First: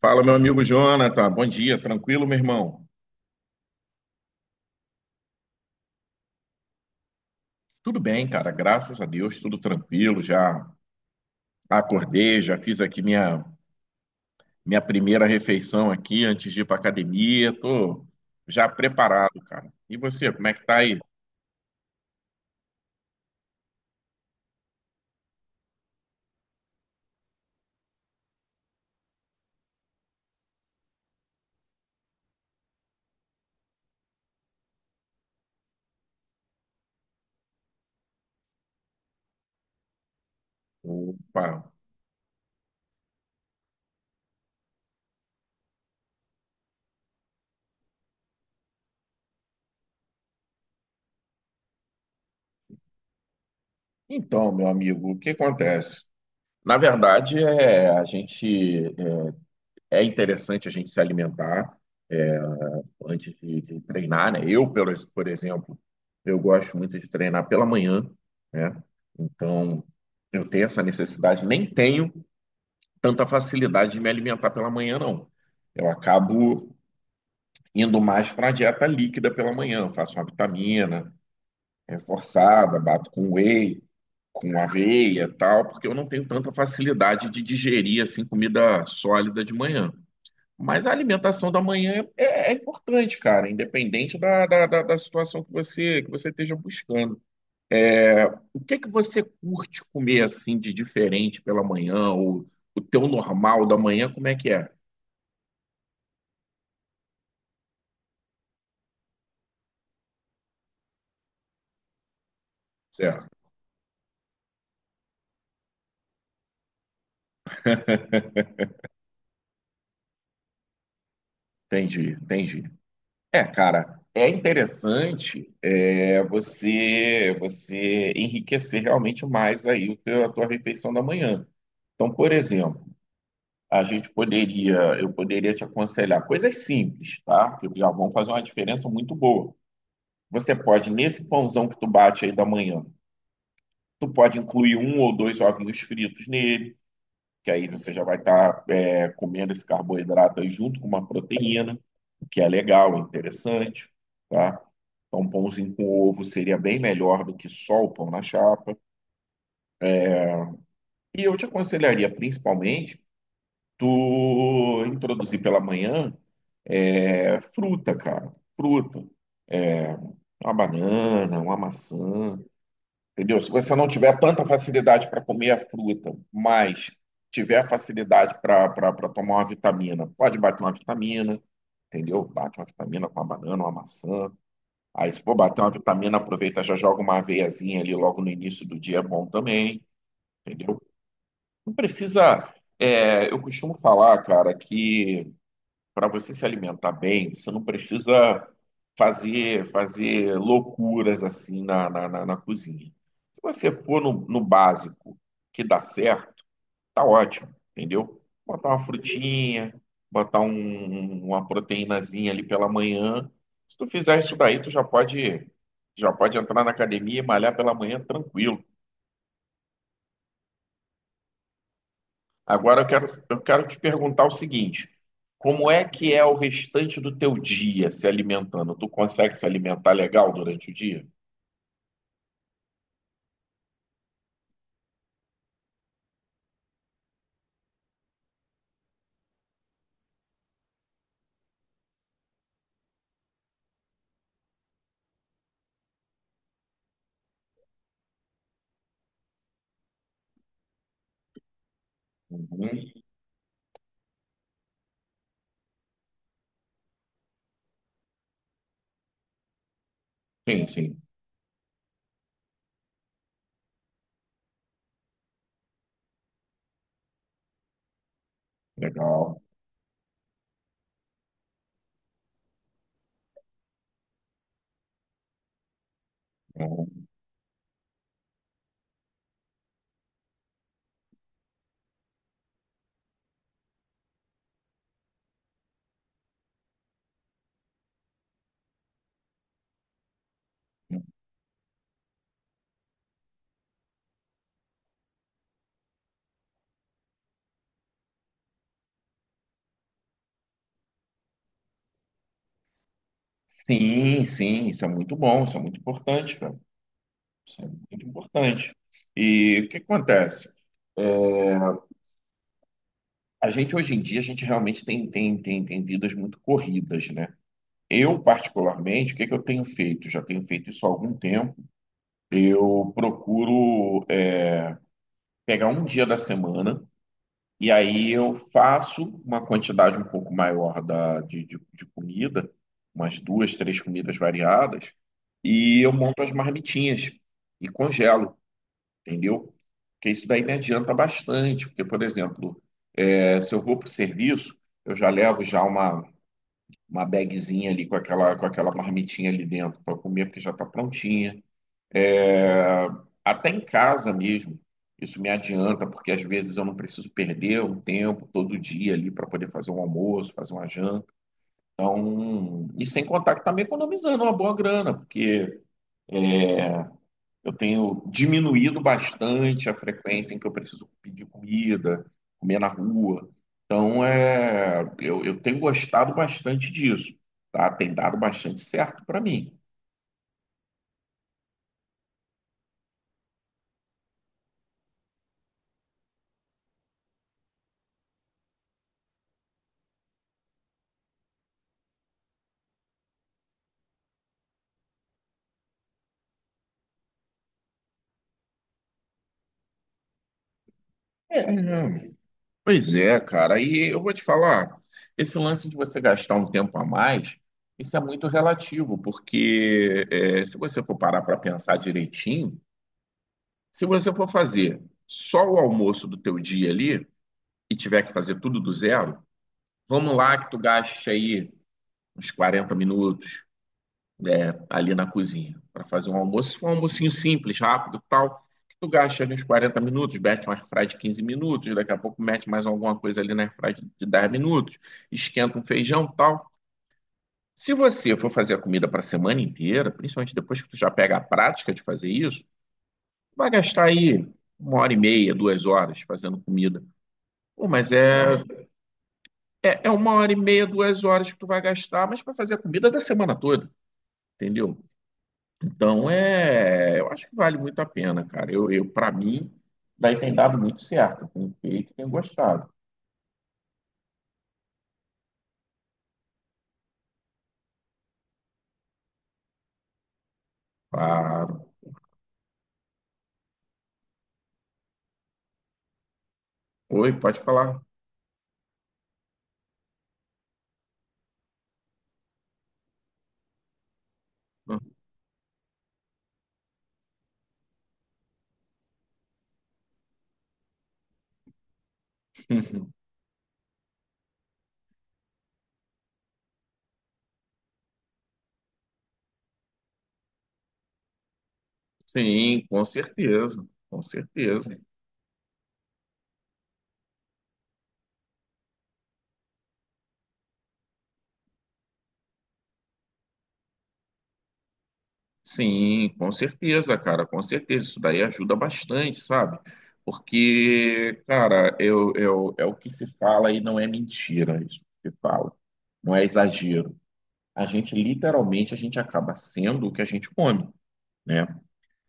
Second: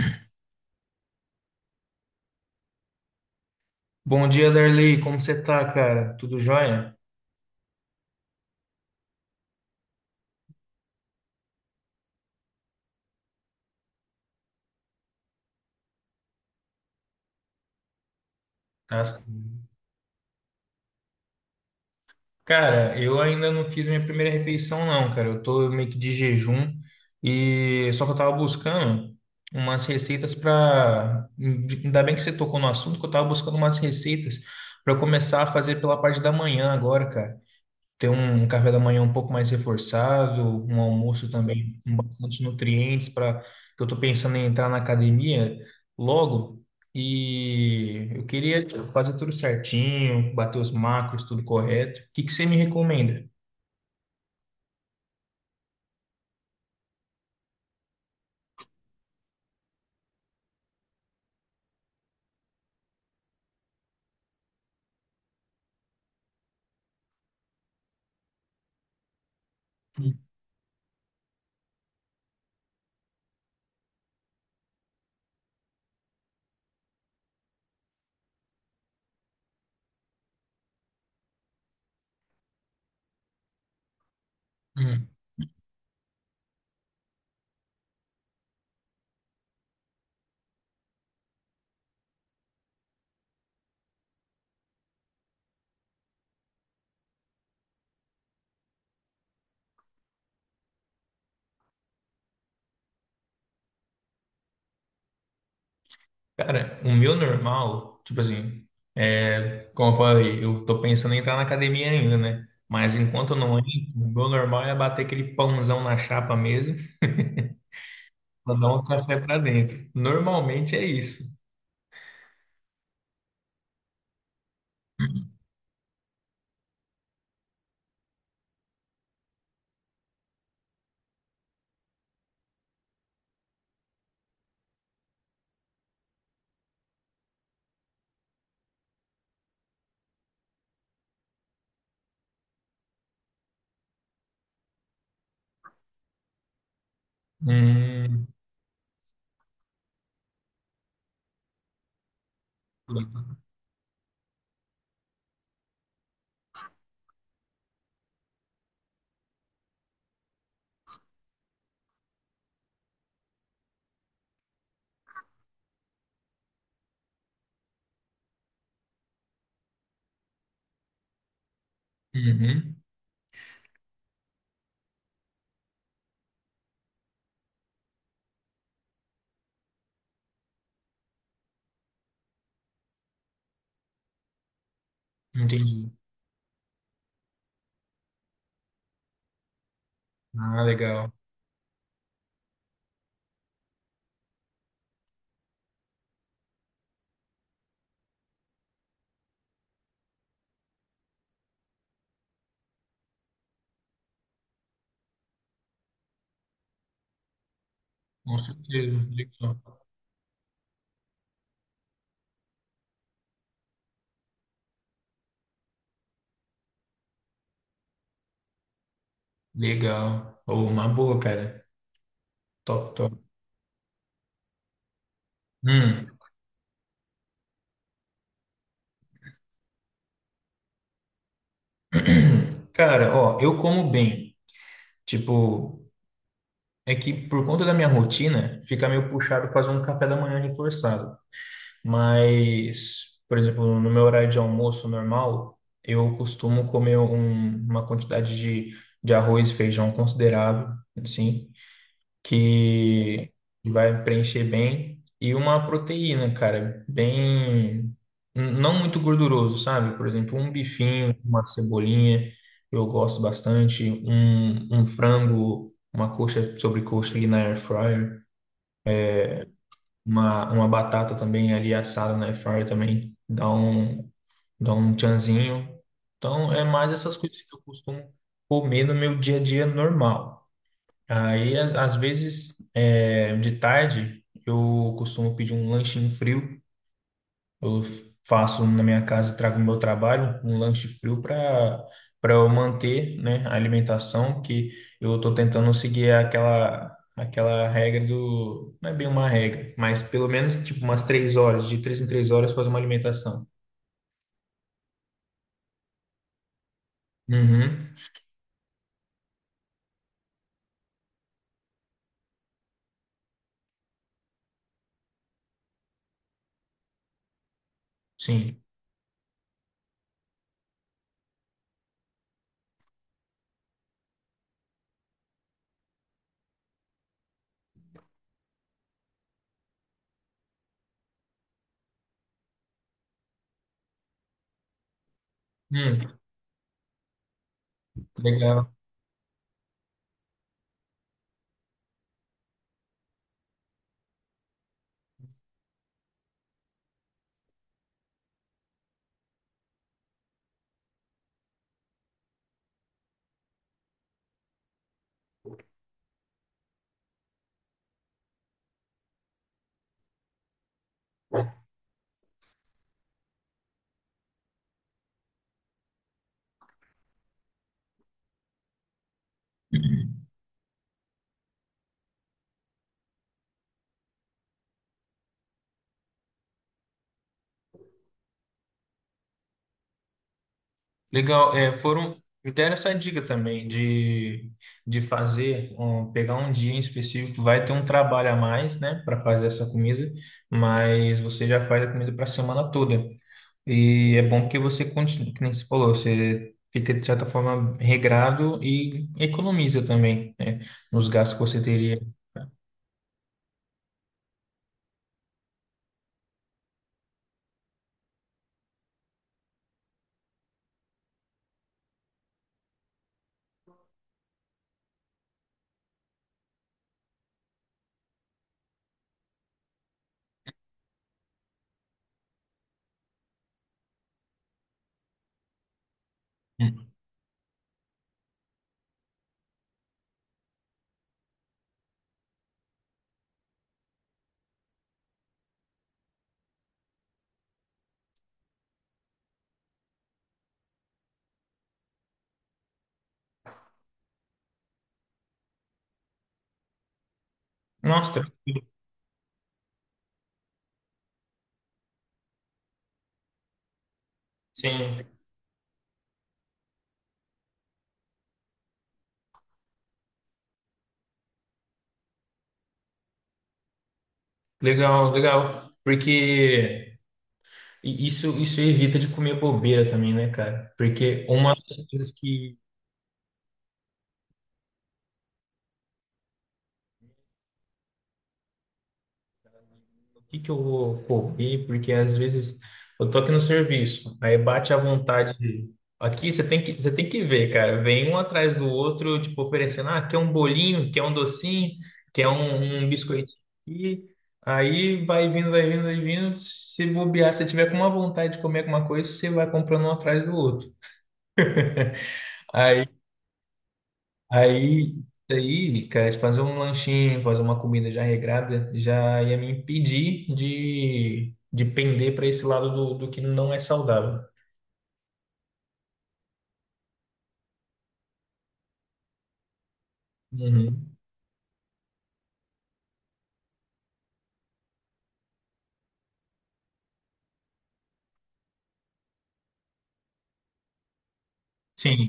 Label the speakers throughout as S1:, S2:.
S1: Fala, meu amigo Jonathan. Bom dia, tranquilo, meu irmão?
S2: Bom dia, Darley. Como você tá, cara? Tudo jóia?
S1: Tudo bem, cara, graças a Deus, tudo tranquilo. Já acordei, já fiz aqui minha primeira refeição aqui antes de ir para academia. Tô já
S2: Tá
S1: preparado,
S2: sim.
S1: cara. E você, como é que tá aí?
S2: Cara, eu ainda não fiz minha primeira refeição, não, cara. Eu tô meio que de jejum e só que eu tava buscando umas receitas pra. Ainda bem que você tocou no assunto, que eu tava buscando umas receitas pra eu começar a fazer pela parte da manhã agora, cara, ter um café da manhã um pouco mais reforçado, um almoço
S1: Opa.
S2: também com bastante nutrientes para que eu estou pensando em entrar na academia logo e eu queria fazer tudo certinho, bater os macros, tudo correto. O que que você me recomenda?
S1: Então, meu amigo, o que acontece? Na verdade, a gente é interessante a gente se alimentar. é, antes de treinar, né? Por exemplo, eu gosto muito de treinar pela manhã, né? Então, eu tenho essa necessidade, nem tenho tanta facilidade de me alimentar pela manhã, não. Eu acabo indo mais para a dieta líquida pela manhã. Eu faço uma vitamina reforçada, bato com whey, com
S2: Hum.
S1: aveia, e tal, porque eu não tenho tanta facilidade de digerir assim comida sólida de manhã. Mas a alimentação da manhã é importante, cara, independente da situação que você esteja buscando. O que que você curte comer assim de diferente pela manhã, ou o teu normal da manhã, como é que é?
S2: Cara, o meu normal, tipo assim, é, como eu falei, eu tô pensando em entrar na academia ainda, né? Mas
S1: Certo,
S2: enquanto eu não entro, o meu normal é bater aquele pãozão na chapa mesmo. Mandar um café para dentro. Normalmente é isso.
S1: entendi, entendi. É, cara, é interessante, você enriquecer realmente mais aí a tua refeição da manhã. Então, por exemplo, a gente poderia, eu poderia te aconselhar coisas simples, tá? Que já vão fazer uma diferença muito boa. Você pode, nesse pãozão que tu bate aí da manhã, tu pode incluir um ou dois ovinhos fritos nele, que aí você já vai
S2: Hum,
S1: estar comendo esse carboidrato aí junto com uma proteína, o que é legal, é interessante, tá? Então, um pãozinho com ovo seria bem melhor do que só o pão na chapa. E eu te aconselharia, principalmente, tu introduzir pela manhã, fruta, cara. Fruta. Uma banana, uma maçã,
S2: uhum,
S1: entendeu? Se você não tiver tanta facilidade para comer a fruta, mas tiver facilidade para tomar uma vitamina, pode bater uma vitamina, entendeu? Bate uma vitamina com uma banana, uma maçã. Aí, se for bater uma
S2: entendi.
S1: vitamina, aproveita, já joga uma aveiazinha ali logo no início do dia, é bom também,
S2: Ah,
S1: entendeu?
S2: legal.
S1: Não precisa. Eu costumo falar, cara, que para você se alimentar bem, você não precisa fazer loucuras assim na cozinha. Se você for no básico que dá certo, tá ótimo, entendeu?
S2: Com
S1: Botar uma
S2: certeza. Legal.
S1: frutinha, botar um- uma proteínazinha ali pela manhã. Se tu fizer isso daí, tu já pode entrar na academia e malhar pela manhã tranquilo.
S2: Legal. Oh, uma boa, cara.
S1: Agora eu
S2: Top,
S1: quero,
S2: top.
S1: eu quero te perguntar o seguinte: como é
S2: Hum.
S1: que é o restante do teu dia se alimentando? Tu consegue se alimentar legal durante o dia?
S2: Cara, ó, eu como bem. Tipo, é que por conta da minha rotina, fica meio puxado fazer um café da manhã reforçado. Mas, por exemplo, no meu horário de almoço normal, eu costumo comer uma quantidade de arroz e feijão considerável, assim,
S1: Uhum.
S2: que vai preencher bem. E uma proteína, cara, bem. Não muito gorduroso, sabe? Por exemplo, um
S1: Sim, sim.
S2: bifinho, uma cebolinha, eu gosto bastante. Um frango, uma coxa sobre coxa ali na air fryer.
S1: Legal.
S2: Uma batata também ali assada na air fryer também dá um tchanzinho. Então, é mais
S1: Uhum.
S2: essas coisas que eu costumo comer no meu dia a dia normal. Aí, às vezes, é, de tarde, eu costumo pedir um lanchinho frio. Eu faço na minha casa, trago o meu trabalho, um lanche frio para eu manter, né, a alimentação que eu estou tentando seguir aquela regra do, não é bem uma regra, mas pelo menos tipo umas 3 horas, de 3 em 3 horas fazer uma alimentação.
S1: Sim, sim, isso é muito bom, isso é muito importante, cara. Isso é
S2: Uhum,
S1: muito importante. E o que acontece? A gente hoje em dia, a gente realmente tem vidas muito corridas, né? Eu,
S2: sim.
S1: particularmente, o que é que eu tenho feito? Já tenho feito isso há algum tempo. Eu procuro pegar um dia da semana e aí eu faço uma quantidade um pouco maior de comida, umas duas, três comidas variadas, e eu
S2: Hum,
S1: monto as marmitinhas e congelo,
S2: legal.
S1: entendeu? Porque isso daí me adianta bastante, porque, por exemplo, eh, se eu vou para o serviço, eu já levo já uma bagzinha ali com aquela marmitinha ali dentro para comer, porque já está prontinha. É, até em casa mesmo, isso me adianta, porque às vezes eu não preciso perder um tempo todo dia ali para poder fazer um almoço, fazer uma janta. Então, e sem contar que está me economizando uma boa grana, porque eu tenho diminuído bastante a frequência em que eu preciso pedir comida, comer na rua. Então, eu tenho gostado bastante disso, tá? Tem dado bastante certo para mim.
S2: Legal, é, foram, eu deram essa dica também de, fazer, pegar um dia em específico, vai ter um trabalho a mais, né, para fazer essa comida, mas você já faz a comida para a semana toda. E é bom que você continue, que nem você falou, você fica de certa forma regrado e economiza também, né, nos gastos que
S1: É,
S2: você teria.
S1: Pois é, cara. E eu vou te falar, esse lance de você gastar um tempo a mais, isso é muito relativo, porque se você for parar para pensar direitinho, se você for fazer só o almoço do teu dia ali e tiver que fazer tudo do zero, vamos lá que tu gaste aí uns 40 minutos, ali na cozinha para fazer um almoço, um
S2: Hum.
S1: almocinho simples, rápido, tal, que tu gasta ali uns 40 minutos, mete um airfry de 15 minutos, daqui a pouco mete mais alguma coisa ali na airfry de 10 minutos, esquenta um feijão, tal. Se você for fazer a comida para a semana inteira, principalmente depois que tu já pega a prática de fazer isso, vai gastar aí uma hora e meia, 2 horas fazendo comida. Pô, mas
S2: Nossa,
S1: é, é, é uma hora e meia, 2 horas que tu vai gastar, mas para fazer a comida da semana toda, entendeu?
S2: sim,
S1: Então, é, eu acho que vale muito a pena, cara. Eu para mim, daí tem dado muito certo. Eu tenho feito, e tenho gostado.
S2: legal, legal, porque. E isso evita de comer bobeira também, né, cara? Porque uma
S1: Claro.
S2: das coisas que.
S1: Oi, pode falar.
S2: O que que eu vou comer? Porque às vezes eu tô aqui no serviço, aí bate a vontade. Aqui você tem que ver, cara. Vem um atrás do outro, tipo, oferecendo: ah, quer um bolinho, quer um docinho, quer um biscoitinho aqui. Aí vai vindo, vai vindo, vai vindo. Se bobear, se tiver com uma vontade de comer alguma coisa, você vai comprando um atrás do outro.
S1: Sim, com certeza, com certeza.
S2: Aí, aí, cara, de fazer um lanchinho, fazer uma comida já regrada, já ia me impedir de, pender para esse lado do que não é saudável.
S1: Sim, com certeza, cara, com certeza. Isso daí ajuda bastante, sabe?
S2: Uhum.
S1: Porque, cara, é o que se fala e não é mentira isso que se fala. Não é exagero. A gente, literalmente, a gente acaba sendo o que a gente come, né?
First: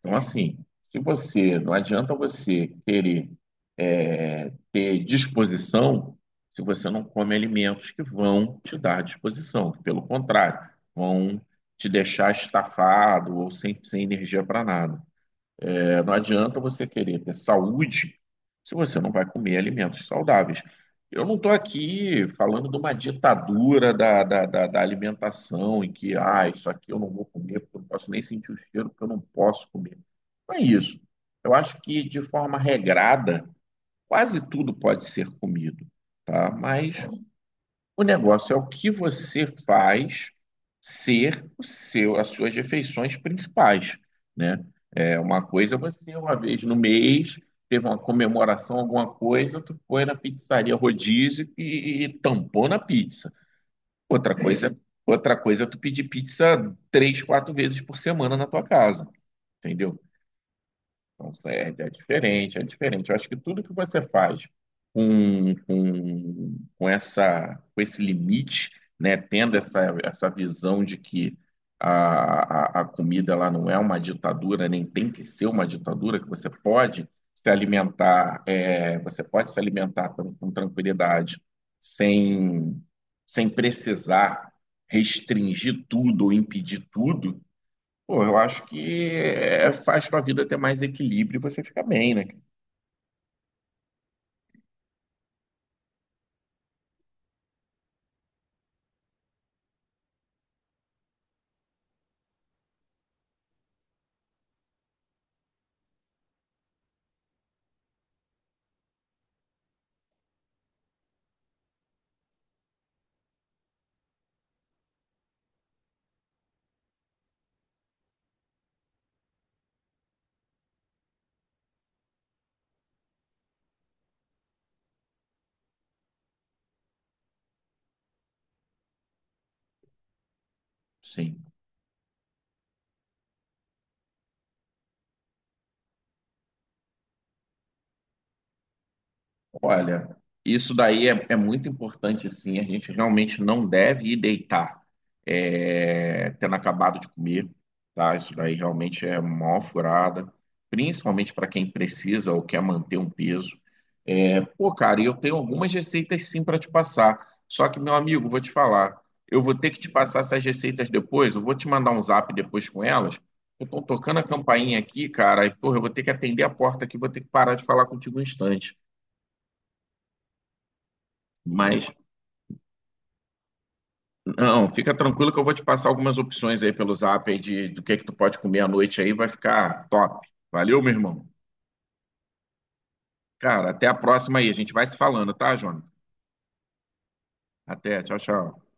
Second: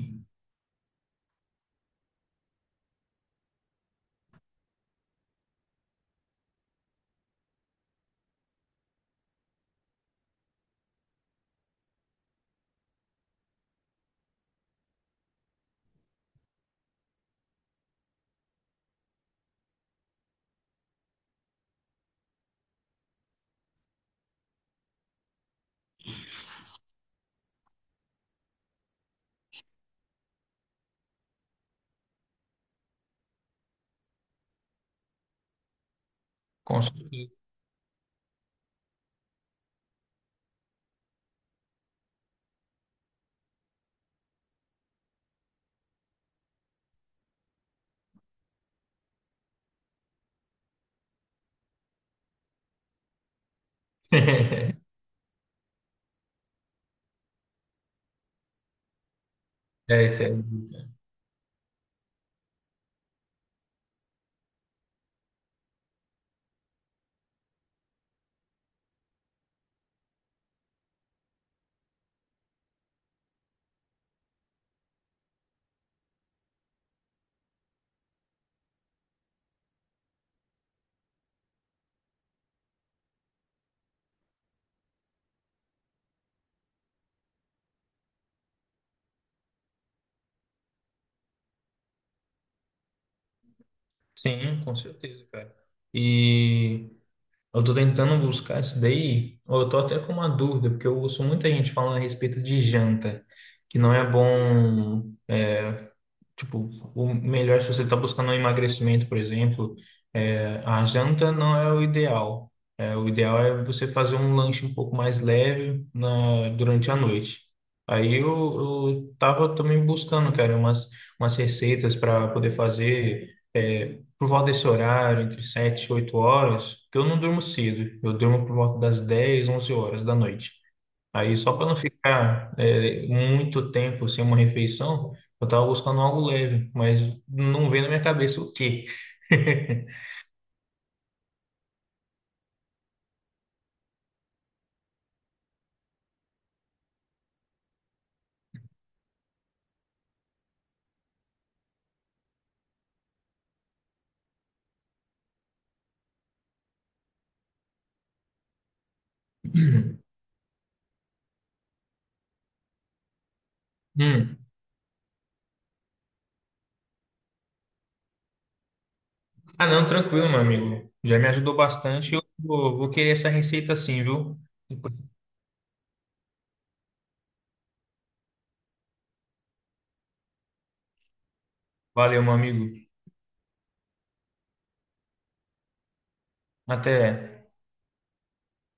S1: Então, assim, se você, não adianta você querer, ter disposição se você não come alimentos que vão te dar disposição, que, pelo contrário, vão te deixar estafado ou sem energia para nada. Não adianta você querer ter saúde se você não vai comer alimentos saudáveis. Eu não estou aqui falando de uma ditadura da alimentação, em que, ah, isso aqui eu não vou comer, porque eu não posso nem sentir o cheiro, porque eu não posso comer. Não é isso. Eu acho que, de forma regrada, quase tudo pode ser comido, tá?
S2: com
S1: Mas
S2: certeza.
S1: o negócio é o que você faz ser o seu, as suas refeições principais, né? É uma coisa você, uma vez no mês, teve uma comemoração, alguma coisa, tu foi na pizzaria rodízio e tampou na pizza. Outra coisa, outra coisa é tu pedir pizza três, quatro vezes por semana na tua casa, entendeu?
S2: É, isso aí.
S1: Não serve, é diferente, é diferente. Eu acho que tudo que você faz com essa, com esse limite, né, tendo essa visão de que a comida ela não é uma ditadura, nem tem que ser uma ditadura, que você pode se alimentar, você pode se alimentar com tranquilidade, sem, sem precisar restringir tudo ou impedir tudo. Pô, eu acho que é, faz sua vida ter mais equilíbrio e você fica bem, né, cara?
S2: Sim, com certeza, cara. E eu tô tentando buscar isso daí. Eu tô até com uma dúvida, porque eu ouço muita gente falando a respeito de janta, que não é bom. Tipo, o melhor, se você está buscando um emagrecimento, por exemplo, é, a janta não é o ideal. É, o ideal é você fazer um lanche um pouco mais leve durante a noite. Aí eu tava também buscando, cara, umas receitas para poder fazer por volta desse horário, entre 7 e 8 horas, porque eu não durmo cedo. Eu durmo por volta das 10, 11 horas da noite. Aí,
S1: Sim.
S2: só para não ficar muito tempo sem uma refeição, eu estava buscando algo leve, mas não veio na minha cabeça o quê.
S1: Olha, isso daí é muito importante, sim. A gente realmente não deve ir deitar, tendo acabado de comer, tá? Isso daí realmente é mó furada, principalmente para quem precisa ou quer manter um peso. É, pô, cara, e eu tenho algumas receitas sim para te passar. Só que, meu amigo, vou te falar, eu vou ter que te passar essas receitas depois. Eu vou te mandar um zap depois com elas. Eu estou tocando a
S2: Hum.
S1: campainha aqui, cara, e, porra, eu vou ter que atender a porta aqui, vou ter que parar de falar contigo um instante.
S2: Ah, não, tranquilo, meu amigo. Já me ajudou
S1: Mas
S2: bastante. Eu vou querer essa receita sim, viu?
S1: Não, fica tranquilo que eu vou te passar algumas opções aí pelo Zap aí de do que tu pode comer à noite aí, vai ficar top. Valeu, meu irmão.
S2: Valeu, meu amigo.
S1: Cara, até a próxima aí, a gente vai se falando, tá, Jônio?
S2: Até.
S1: Até, tchau, tchau.